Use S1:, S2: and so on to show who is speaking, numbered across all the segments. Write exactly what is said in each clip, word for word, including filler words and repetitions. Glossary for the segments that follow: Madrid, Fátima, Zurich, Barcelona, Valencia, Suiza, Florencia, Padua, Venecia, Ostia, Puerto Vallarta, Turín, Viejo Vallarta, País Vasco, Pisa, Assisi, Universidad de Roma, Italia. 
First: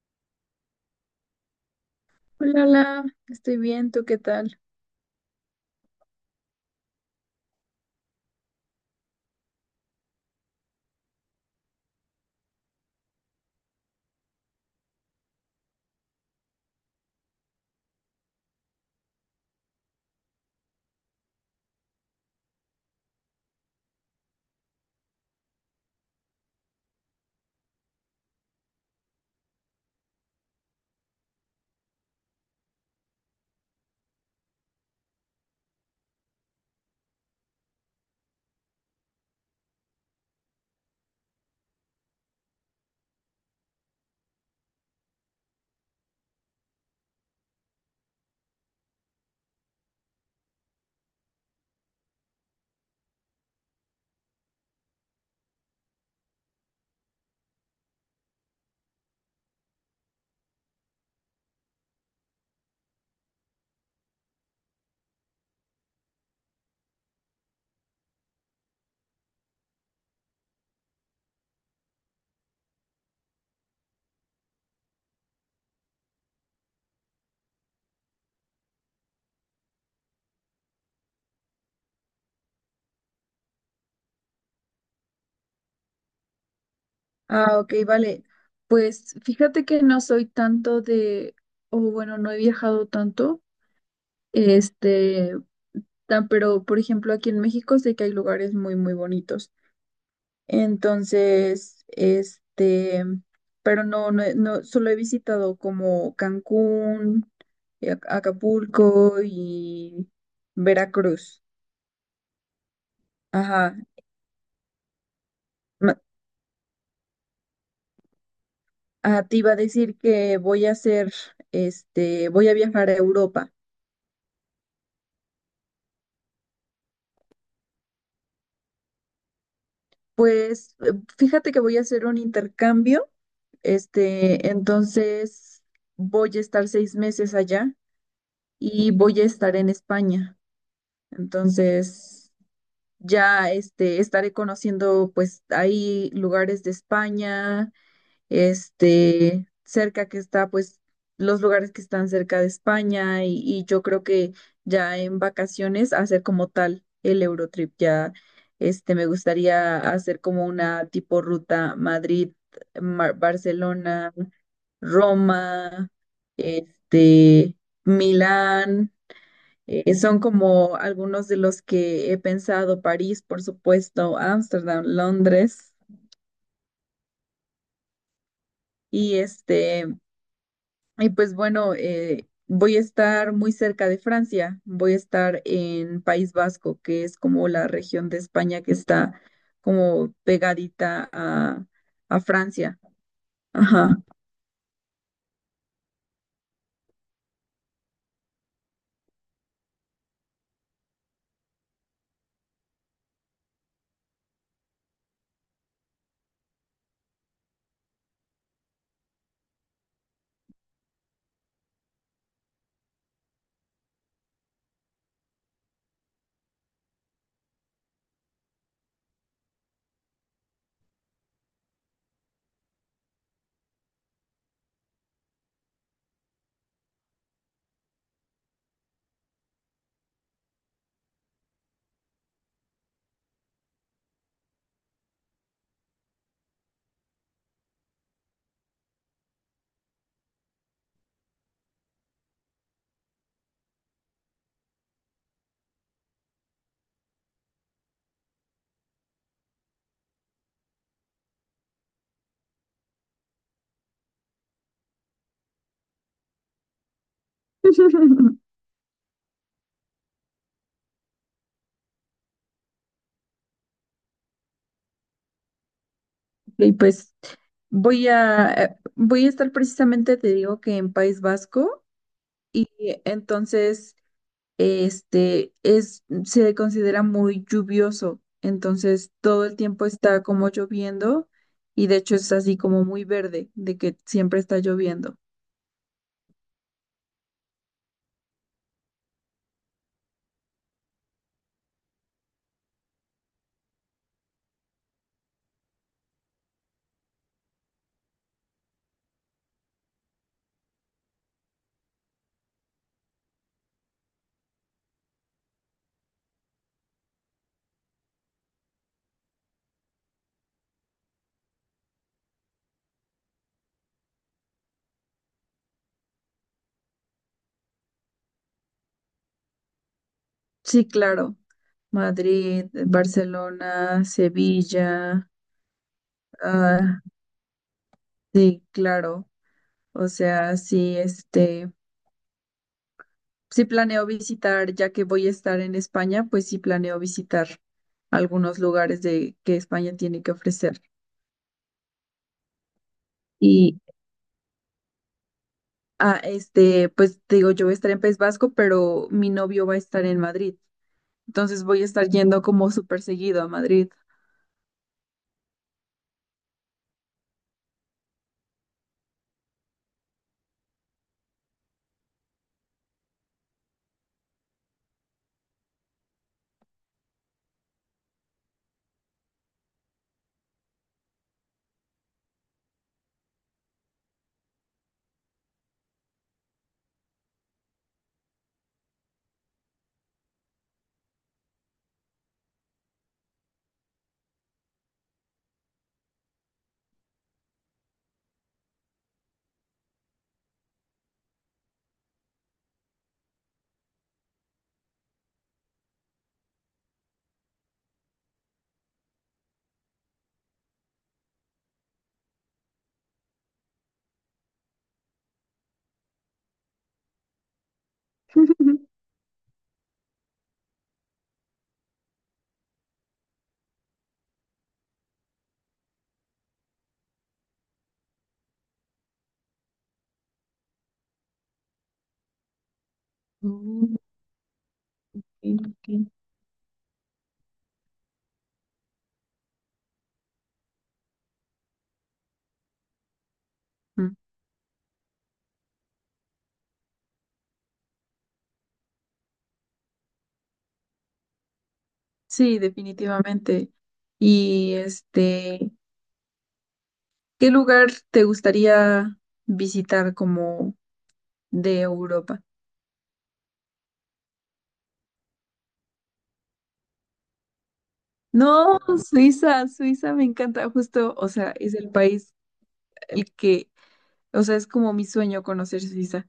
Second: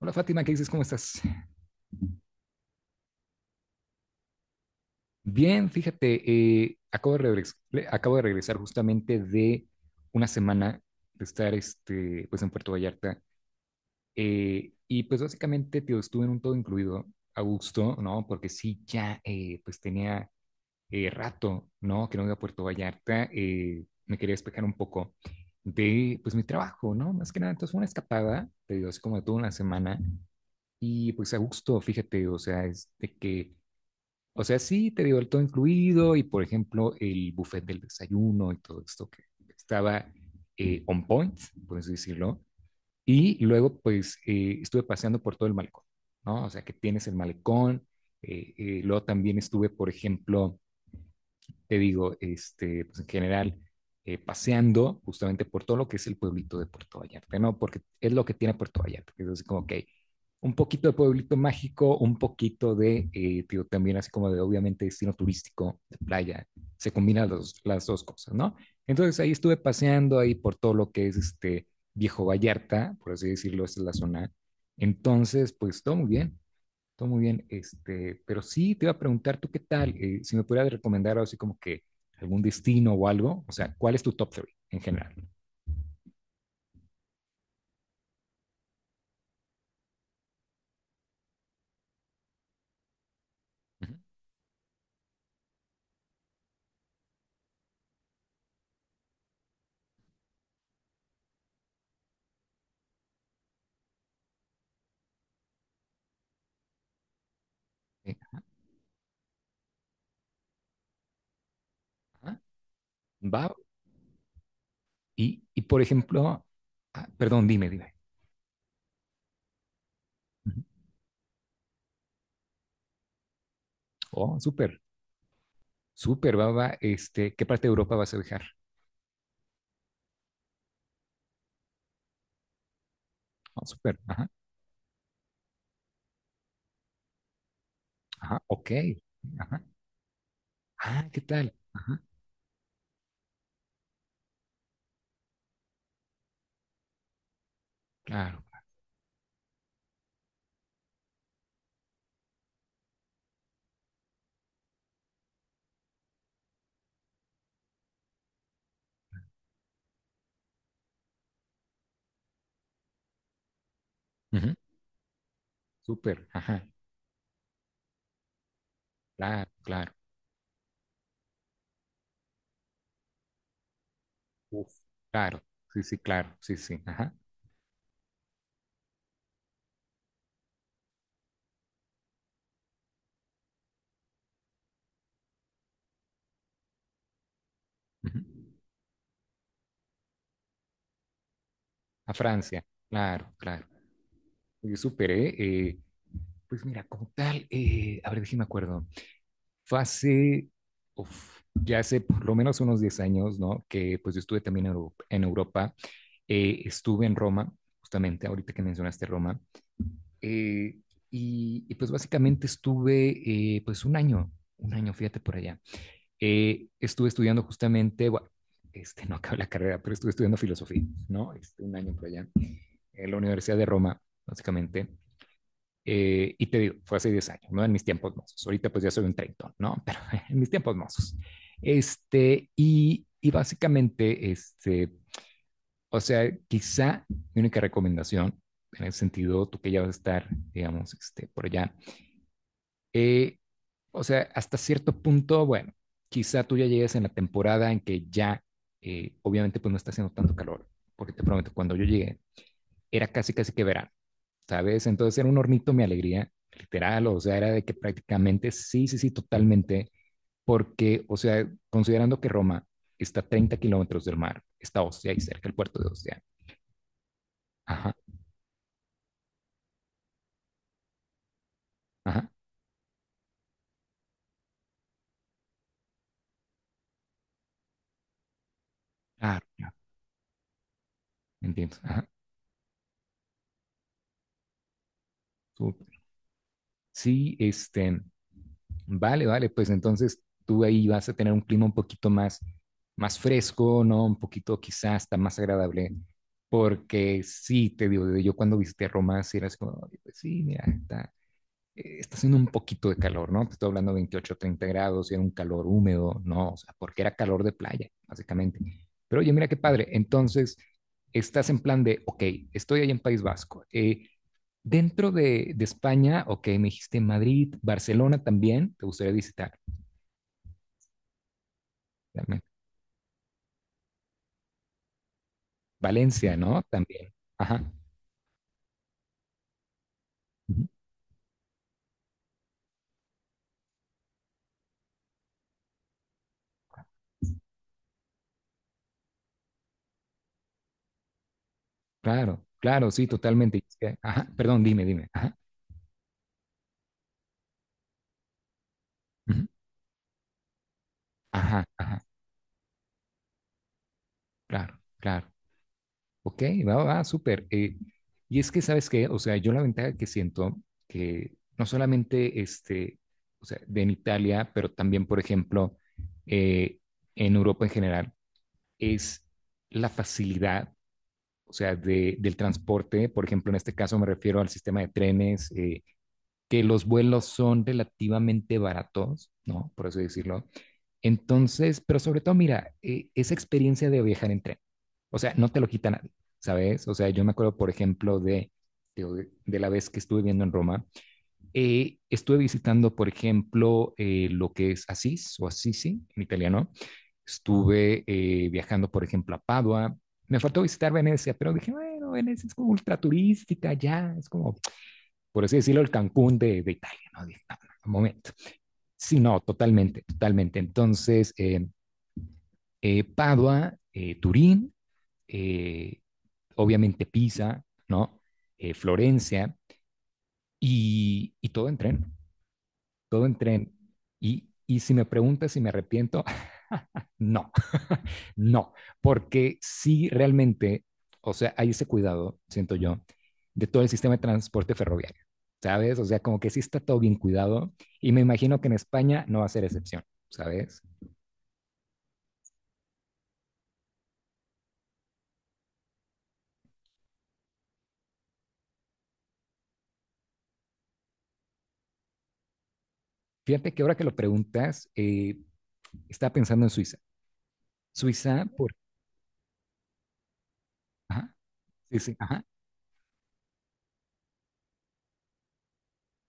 S1: Hola Fátima, ¿qué dices? ¿Cómo estás?
S2: Hola, la, estoy bien, ¿tú qué tal?
S1: Bien, fíjate, eh, acabo de regres- le- acabo de regresar justamente de una semana de estar este, pues, en Puerto Vallarta, eh, y pues básicamente tío, estuve en un todo incluido a gusto, ¿no? Porque sí, ya eh, pues tenía eh, rato, ¿no? Que no iba a Puerto Vallarta, eh, me quería despejar un poco de pues mi trabajo, ¿no? Más que nada, entonces fue una escapada, te digo, así como de toda una semana, y pues a gusto, fíjate, o sea, es de que o sea, sí, te digo, el todo incluido y, por ejemplo, el buffet del desayuno y todo esto que estaba, eh, on point, por así decirlo. Y luego, pues, eh, estuve paseando por todo el malecón, ¿no? O sea, que tienes el malecón. Eh, eh, luego también estuve, por ejemplo, te digo, este, pues en general, eh, paseando justamente por todo lo que es el pueblito de Puerto Vallarta, ¿no? Porque es lo que tiene Puerto Vallarta, que es así como, ok, un poquito de pueblito mágico, un poquito de, eh, digo, también así como de obviamente destino turístico, de playa, se combinan los, las dos cosas, ¿no? Entonces ahí estuve paseando ahí por todo lo que es este Viejo Vallarta, por así decirlo, esta es la zona. Entonces, pues todo muy bien, todo muy bien, este, pero sí te iba a preguntar tú qué tal. Eh, si me pudieras recomendar algo así como que algún destino o algo, o sea, ¿cuál es tu top three en general?
S2: Ah, ok, vale. Pues fíjate que no soy tanto de, o bueno, no he viajado tanto,
S1: Ujú.
S2: este, tan, pero por ejemplo aquí en México sé que hay lugares muy, muy bonitos. Entonces, este, pero no, no, he- no, solo he visitado como Cancún, eh, Ac-
S1: Eh,
S2: Acapulco y Veracruz.
S1: ajá, va,
S2: Ajá.
S1: y, y por ejemplo, ah, perdón, dime, dime.
S2: Ah, te iba a decir que
S1: Ujú.
S2: voy a hacer, este, voy a viajar a Europa.
S1: Oh, súper, súper, va, va, este, ¿qué parte de Europa vas a viajar?
S2: Pues eh, fíjate que voy a hacer un intercambio,
S1: Oh, súper, ajá,
S2: este, entonces voy a estar seis meses allá
S1: ajá, ok,
S2: y voy a estar
S1: ajá,
S2: en España.
S1: ah, ¿qué tal? Ajá,
S2: Entonces ya, este, estaré conociendo pues ahí lugares de España,
S1: claro.
S2: este, cerca que está, pues, los lugares que están cerca de España y, y yo creo que ya en vacaciones hacer como tal el Eurotrip, ya, este, me gustaría hacer como una tipo ruta Madrid, Mar- Barcelona,
S1: Ujú.
S2: Roma,
S1: Súper, ajá,
S2: este, Milán.
S1: claro, claro,
S2: Eh, son como algunos de los que he pensado, París, por supuesto,
S1: uf,
S2: Ámsterdam,
S1: claro,
S2: Londres,
S1: sí, sí, claro, sí, sí, ajá.
S2: y este, Y pues bueno, eh, voy a estar muy cerca de Francia, voy a estar en País Vasco, que es como la región de
S1: Ujú.
S2: España que está como pegadita a,
S1: A
S2: a
S1: Francia,
S2: Francia.
S1: claro, claro.
S2: Ajá.
S1: Yo superé, eh, pues mira, como tal, eh, a ver, déjame acuerdo. Fue hace, uf, ya hace por lo menos unos diez años, ¿no? Que pues yo estuve también en Europa, en Europa. Eh, estuve en Roma, justamente ahorita que mencionaste Roma. Eh, y, y, pues básicamente estuve, eh, pues un año, un año, fíjate por allá. Eh, estuve estudiando justamente, bueno, este, no acabé la carrera, pero estuve estudiando filosofía, ¿no? Este, un año por allá, en la Universidad de Roma, básicamente. Eh, y te digo, fue hace diez años, ¿no? En mis tiempos mozos. Ahorita pues ya soy un treintón, ¿no? Pero en mis tiempos mozos. Este, y, y básicamente, este, o sea, quizá mi única recomendación, en el sentido, tú que ya vas a estar, digamos, este, por allá, eh, o sea, hasta cierto punto, bueno, quizá tú ya llegues en la temporada en que ya, eh, obviamente, pues no está haciendo tanto calor, porque te prometo, cuando yo llegué, era casi, casi que verano, ¿sabes? Entonces era un hornito mi alegría, literal, o sea, era de que prácticamente, sí, sí, sí, totalmente, porque, o sea, considerando que Roma está a treinta kilómetros del mar, está Ostia y cerca el puerto de Ostia.
S2: Y pues
S1: Ajá,
S2: voy a, eh, voy a estar precisamente, te digo que en País Vasco,
S1: ajá,
S2: eh, entonces... este es, se considera muy lluvioso, entonces todo
S1: claro,
S2: el
S1: claro,
S2: tiempo está como lloviendo
S1: entiendo,
S2: y de
S1: ajá,
S2: hecho es así como muy verde, de que siempre está lloviendo.
S1: súper. Sí, este, vale, vale, pues entonces tú ahí vas a tener un clima un poquito más, más fresco, ¿no? Un poquito quizás hasta más agradable, porque sí, te digo, yo cuando visité Roma, sí era así como: "Oye, pues sí, mira, está, eh, está haciendo un poquito de calor, ¿no? Te estoy hablando de veintiocho, treinta grados, y era un calor húmedo, ¿no? O sea, porque era calor de playa, básicamente. Pero oye, mira qué padre, entonces estás en plan de, ok, estoy ahí en País Vasco, eh, dentro de, de, España, ok, me dijiste Madrid, Barcelona también, te gustaría visitar.
S2: Sí, claro,
S1: También.
S2: Madrid, Barcelona, Sevilla,
S1: Valencia, ¿no?
S2: ah,
S1: También. Ajá.
S2: sí, claro, o sea,
S1: Ujú.
S2: sí, este... Si planeo visitar, ya que voy a estar en España, pues sí planeo visitar algunos lugares de que España tiene que ofrecer.
S1: Claro, claro, sí, totalmente. Es
S2: Y
S1: que- Ajá, perdón, dime, dime. Ajá.
S2: ah, este, pues te digo, yo voy a estar en País Vasco, pero mi
S1: Ujú.
S2: novio va a estar en Madrid. Entonces
S1: Ajá,
S2: voy a
S1: ajá,
S2: estar yendo como súper seguido a Madrid.
S1: claro, claro. Ok, va, va, súper. Eh, y es que, ¿sabes qué? O sea, yo la ventaja que siento, que no solamente este, o sea, de en Italia, pero también, por ejemplo, eh, en Europa en general, es la facilidad, o sea, de, del transporte. Por ejemplo, en este caso me refiero al sistema de trenes, eh, que los vuelos son relativamente baratos, ¿no? Por eso decirlo. Entonces, pero sobre todo, mira, eh, esa experiencia de viajar en tren, o sea, no te lo quita nadie, ¿sabes? O sea, yo me acuerdo, por ejemplo, de, de, de la vez que estuve viendo en Roma, eh, estuve visitando, por ejemplo, eh, lo que es Asís o Assisi en italiano. Estuve, eh, viajando, por ejemplo, a Padua. Me faltó visitar Venecia, pero dije, bueno, Venecia es como ultra turística, ya, es como, por así decirlo, el Cancún de, de Italia, ¿no? Dije, no, no, un momento. Sí, no, totalmente, totalmente. Entonces, eh, eh, Padua, eh, Turín, eh, obviamente Pisa, ¿no? Eh, Florencia, y, y todo en tren. Todo en tren.
S2: Mm,
S1: Y, y si me preguntas si
S2: ok,
S1: me
S2: ok.
S1: arrepiento, no, no, porque sí realmente, o sea, hay ese cuidado, siento yo, de todo el sistema
S2: Mm,
S1: de transporte ferroviario, ¿sabes? O sea, como que sí está todo bien cuidado y me imagino que en España no va a ser excepción, ¿sabes?
S2: sí, definitivamente. Y este, ¿qué lugar te gustaría visitar como de Europa?
S1: Fíjate que ahora que lo preguntas, eh, estaba pensando en Suiza. Suiza, por...
S2: No, Suiza, Suiza me encanta, justo, o
S1: Ajá,
S2: sea, es el
S1: sí, sí,
S2: país
S1: ajá.
S2: el que, o sea, es como mi sueño conocer Suiza.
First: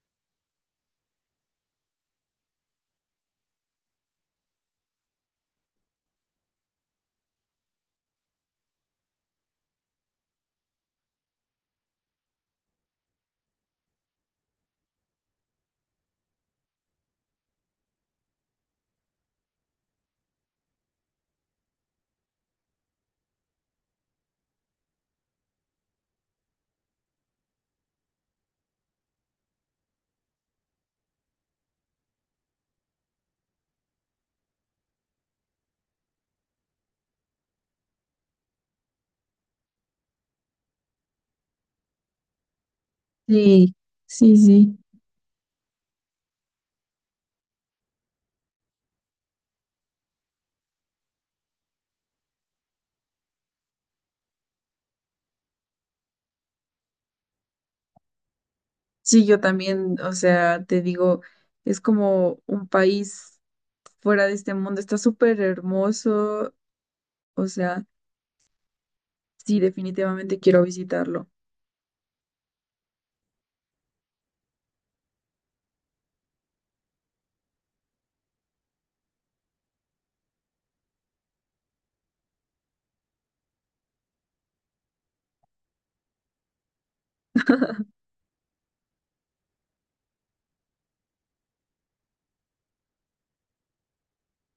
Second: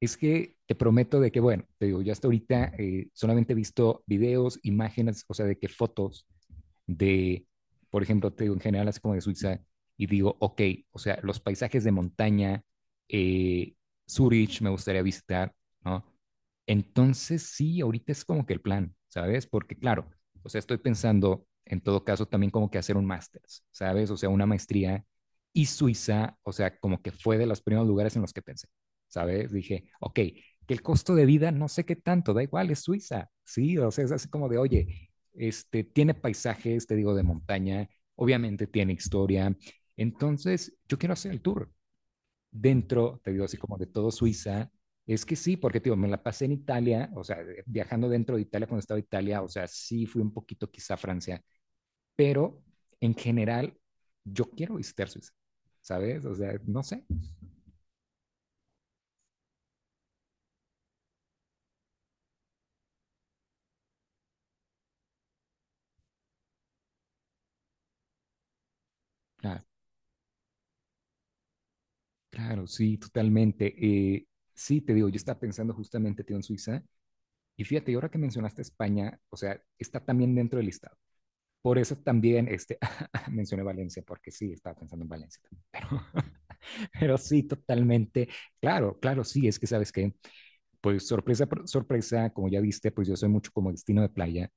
S1: Es que te prometo de que, bueno, te digo, yo hasta ahorita, eh, solamente he visto videos, imágenes, o sea, de que fotos de, por ejemplo, te digo en general así como de Suiza, y digo, ok, o sea, los paisajes de montaña, eh, Zurich me gustaría visitar, ¿no? Entonces sí, ahorita es como que el plan, ¿sabes? Porque claro, o sea, estoy pensando en todo caso también como que hacer un máster, ¿sabes? O sea, una maestría y Suiza, o sea, como que fue de los primeros lugares en los que pensé, ¿sabes? Dije, ok, que el costo de vida no sé qué tanto, da igual, es Suiza, sí, o sea, es así como de, oye, este, tiene paisajes, te digo, de montaña, obviamente tiene historia. Entonces, yo quiero hacer el tour dentro, te digo, así
S2: Sí,
S1: como de todo
S2: sí,
S1: Suiza.
S2: sí.
S1: Es que sí, porque, te digo, me la pasé en Italia, o sea, eh, viajando dentro de Italia cuando estaba en Italia, o sea, sí fui un poquito quizá a Francia, pero en general, yo quiero visitar Suiza, ¿sabes? O sea, no sé.
S2: Sí, yo también, o sea, te digo, es como un país fuera de este mundo, está súper hermoso, o sea,
S1: Ah,
S2: sí, definitivamente quiero visitarlo,
S1: claro, sí, totalmente. Eh, sí, te digo, yo estaba pensando justamente, tío, en Suiza, y fíjate, y ahora que mencionaste España, o sea, está también dentro del listado. Por eso también este, mencioné Valencia, porque sí, estaba pensando en Valencia. Pero, pero sí, totalmente. Claro, claro, sí, es que sabes que, pues sorpresa, sorpresa, como ya viste, pues yo soy mucho como destino de playa,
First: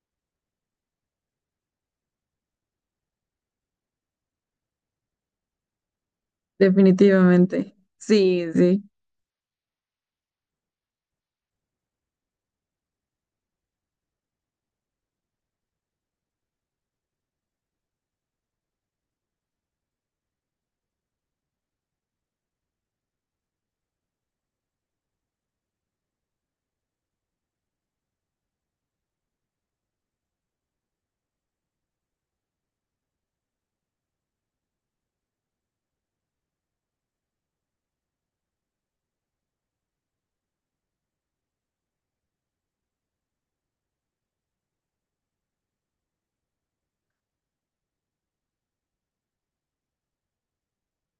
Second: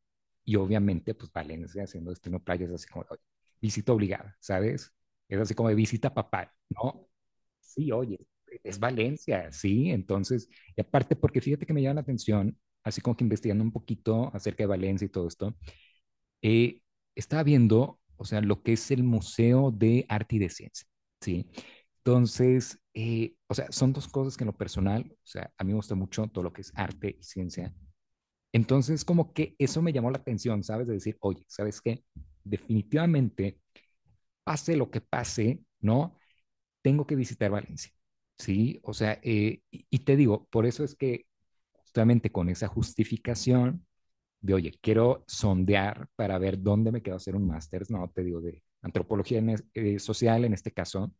S1: y obviamente, pues Valencia siendo destino de playa es así como: oye, visita obligada, ¿sabes? Es así como de visita papal, ¿no?
S2: definitivamente.
S1: Sí, oye,
S2: Sí,
S1: es
S2: sí.
S1: Valencia, sí. Entonces, y aparte, porque fíjate que me llama la atención, así como que investigando un poquito acerca de Valencia y todo esto, eh, estaba viendo, o sea, lo que es el Museo de Arte y de Ciencia, ¿sí? Entonces, eh, o sea, son dos cosas que en lo personal, o sea, a mí me gusta mucho todo lo que es arte y ciencia. Entonces, como que eso me llamó la atención, ¿sabes? De decir, oye, ¿sabes qué? Definitivamente, pase lo que pase, ¿no? Tengo que visitar Valencia, ¿sí? O sea, eh, y, y te digo, por eso es que justamente con esa justificación, de, oye, quiero sondear para ver dónde me quedo hacer un máster, no, te digo, de antropología en es, eh, social en este caso,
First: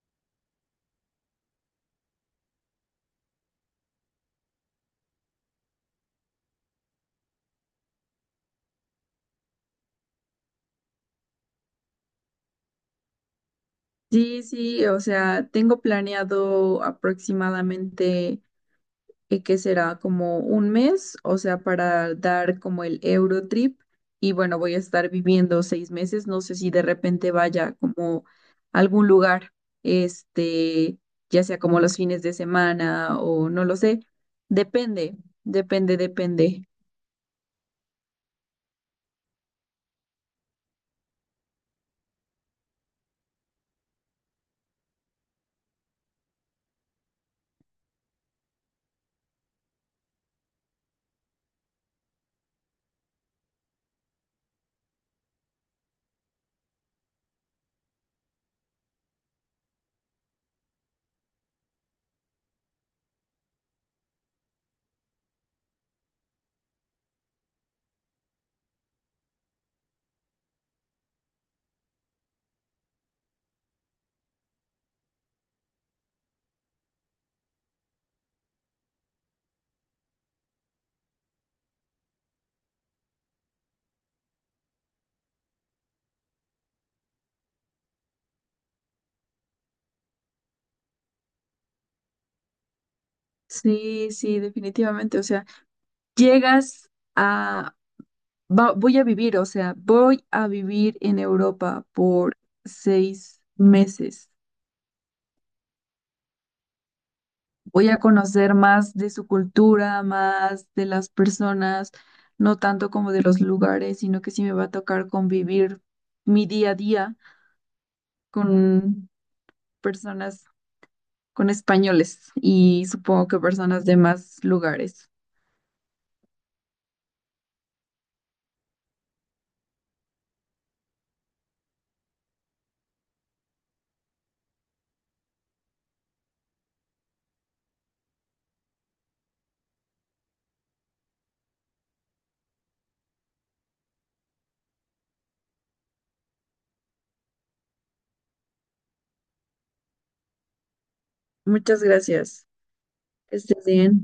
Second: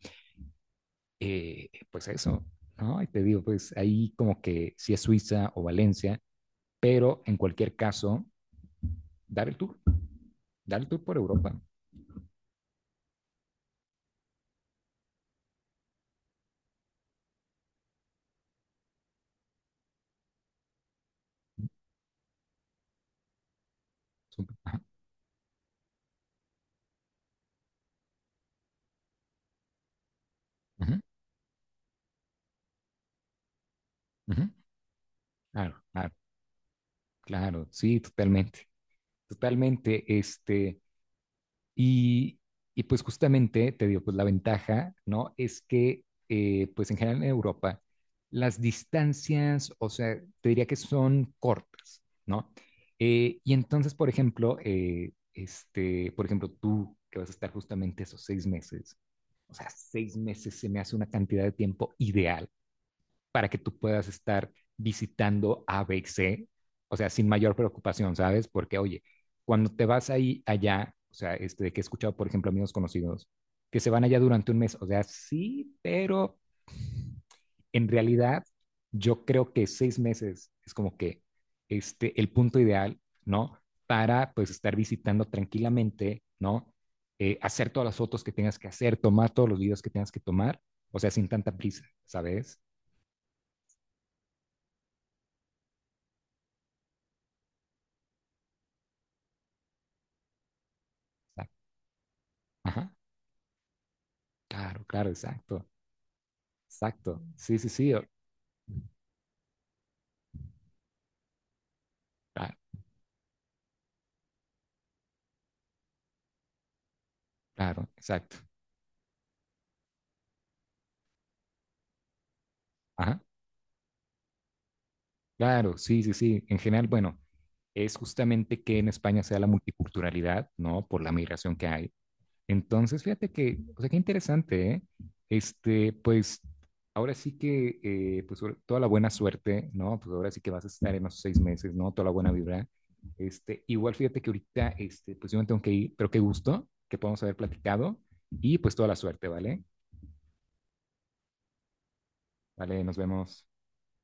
S1: eh, pues eso, ¿no? Y te digo, pues ahí como que si es Suiza o Valencia, pero en cualquier caso, dar el tour, dar el tour por Europa.
S2: Sí, sí, o sea, tengo planeado aproximadamente eh, que será como un mes, o sea, para dar como el Eurotrip y bueno, voy a
S1: Ajá,
S2: estar viviendo seis meses, no sé si de repente vaya como a algún lugar, este,
S1: ajá,
S2: ya sea como los fines de semana o no lo sé,
S1: ajá.
S2: depende,
S1: Claro,
S2: depende,
S1: claro,
S2: depende.
S1: claro, sí, totalmente, totalmente, este, Y, y pues justamente, te digo, pues la ventaja, ¿no? Es que, eh, pues en general en Europa, las distancias, o sea, te diría que son cortas, ¿no? Eh, y entonces, por ejemplo, eh, este, por ejemplo, tú que vas a estar justamente esos seis meses, o sea, seis meses se me hace una cantidad de tiempo ideal para que tú puedas estar visitando a ABC, o sea, sin mayor preocupación, ¿sabes? Porque, oye, cuando te vas ahí allá, o sea, este, que he escuchado, por ejemplo, amigos conocidos, que se van allá durante un mes, o sea, sí, pero en realidad yo creo que seis meses es como que este, el punto ideal, ¿no? Para pues estar visitando tranquilamente, ¿no? Eh, hacer todas las fotos que tengas que hacer, tomar todos los videos que tengas que tomar, o sea, sin tanta prisa, ¿sabes?
S2: Sí, sí, definitivamente, o sea, llegas a va- voy a vivir, o sea, voy a vivir en Europa por
S1: Ajá.
S2: seis meses.
S1: Claro, claro, exacto, exacto. Sí, sí,
S2: Voy
S1: sí,
S2: a
S1: o-
S2: conocer más de su cultura, más de las personas,
S1: ah,
S2: no tanto como de los lugares, sino que sí me va a tocar convivir mi día a día
S1: claro, exacto.
S2: con personas, con españoles y
S1: Ajá,
S2: supongo que personas de más lugares.
S1: claro, sí, sí, sí. En general, bueno, es justamente que en España sea la multiculturalidad, ¿no? Por la migración que hay. Entonces, fíjate que, o sea, qué interesante, ¿eh? Este, pues, ahora sí que, eh, pues, sobre- toda la buena suerte, ¿no? Pues ahora sí que vas a estar en los seis meses, ¿no? Toda la buena vibra. Este, igual fíjate que ahorita, este, pues yo me tengo que ir, pero qué gusto que podamos haber platicado, y pues toda la suerte, ¿vale?
S2: Muchas gracias.
S1: Vale, nos
S2: Que
S1: vemos.
S2: estés bien.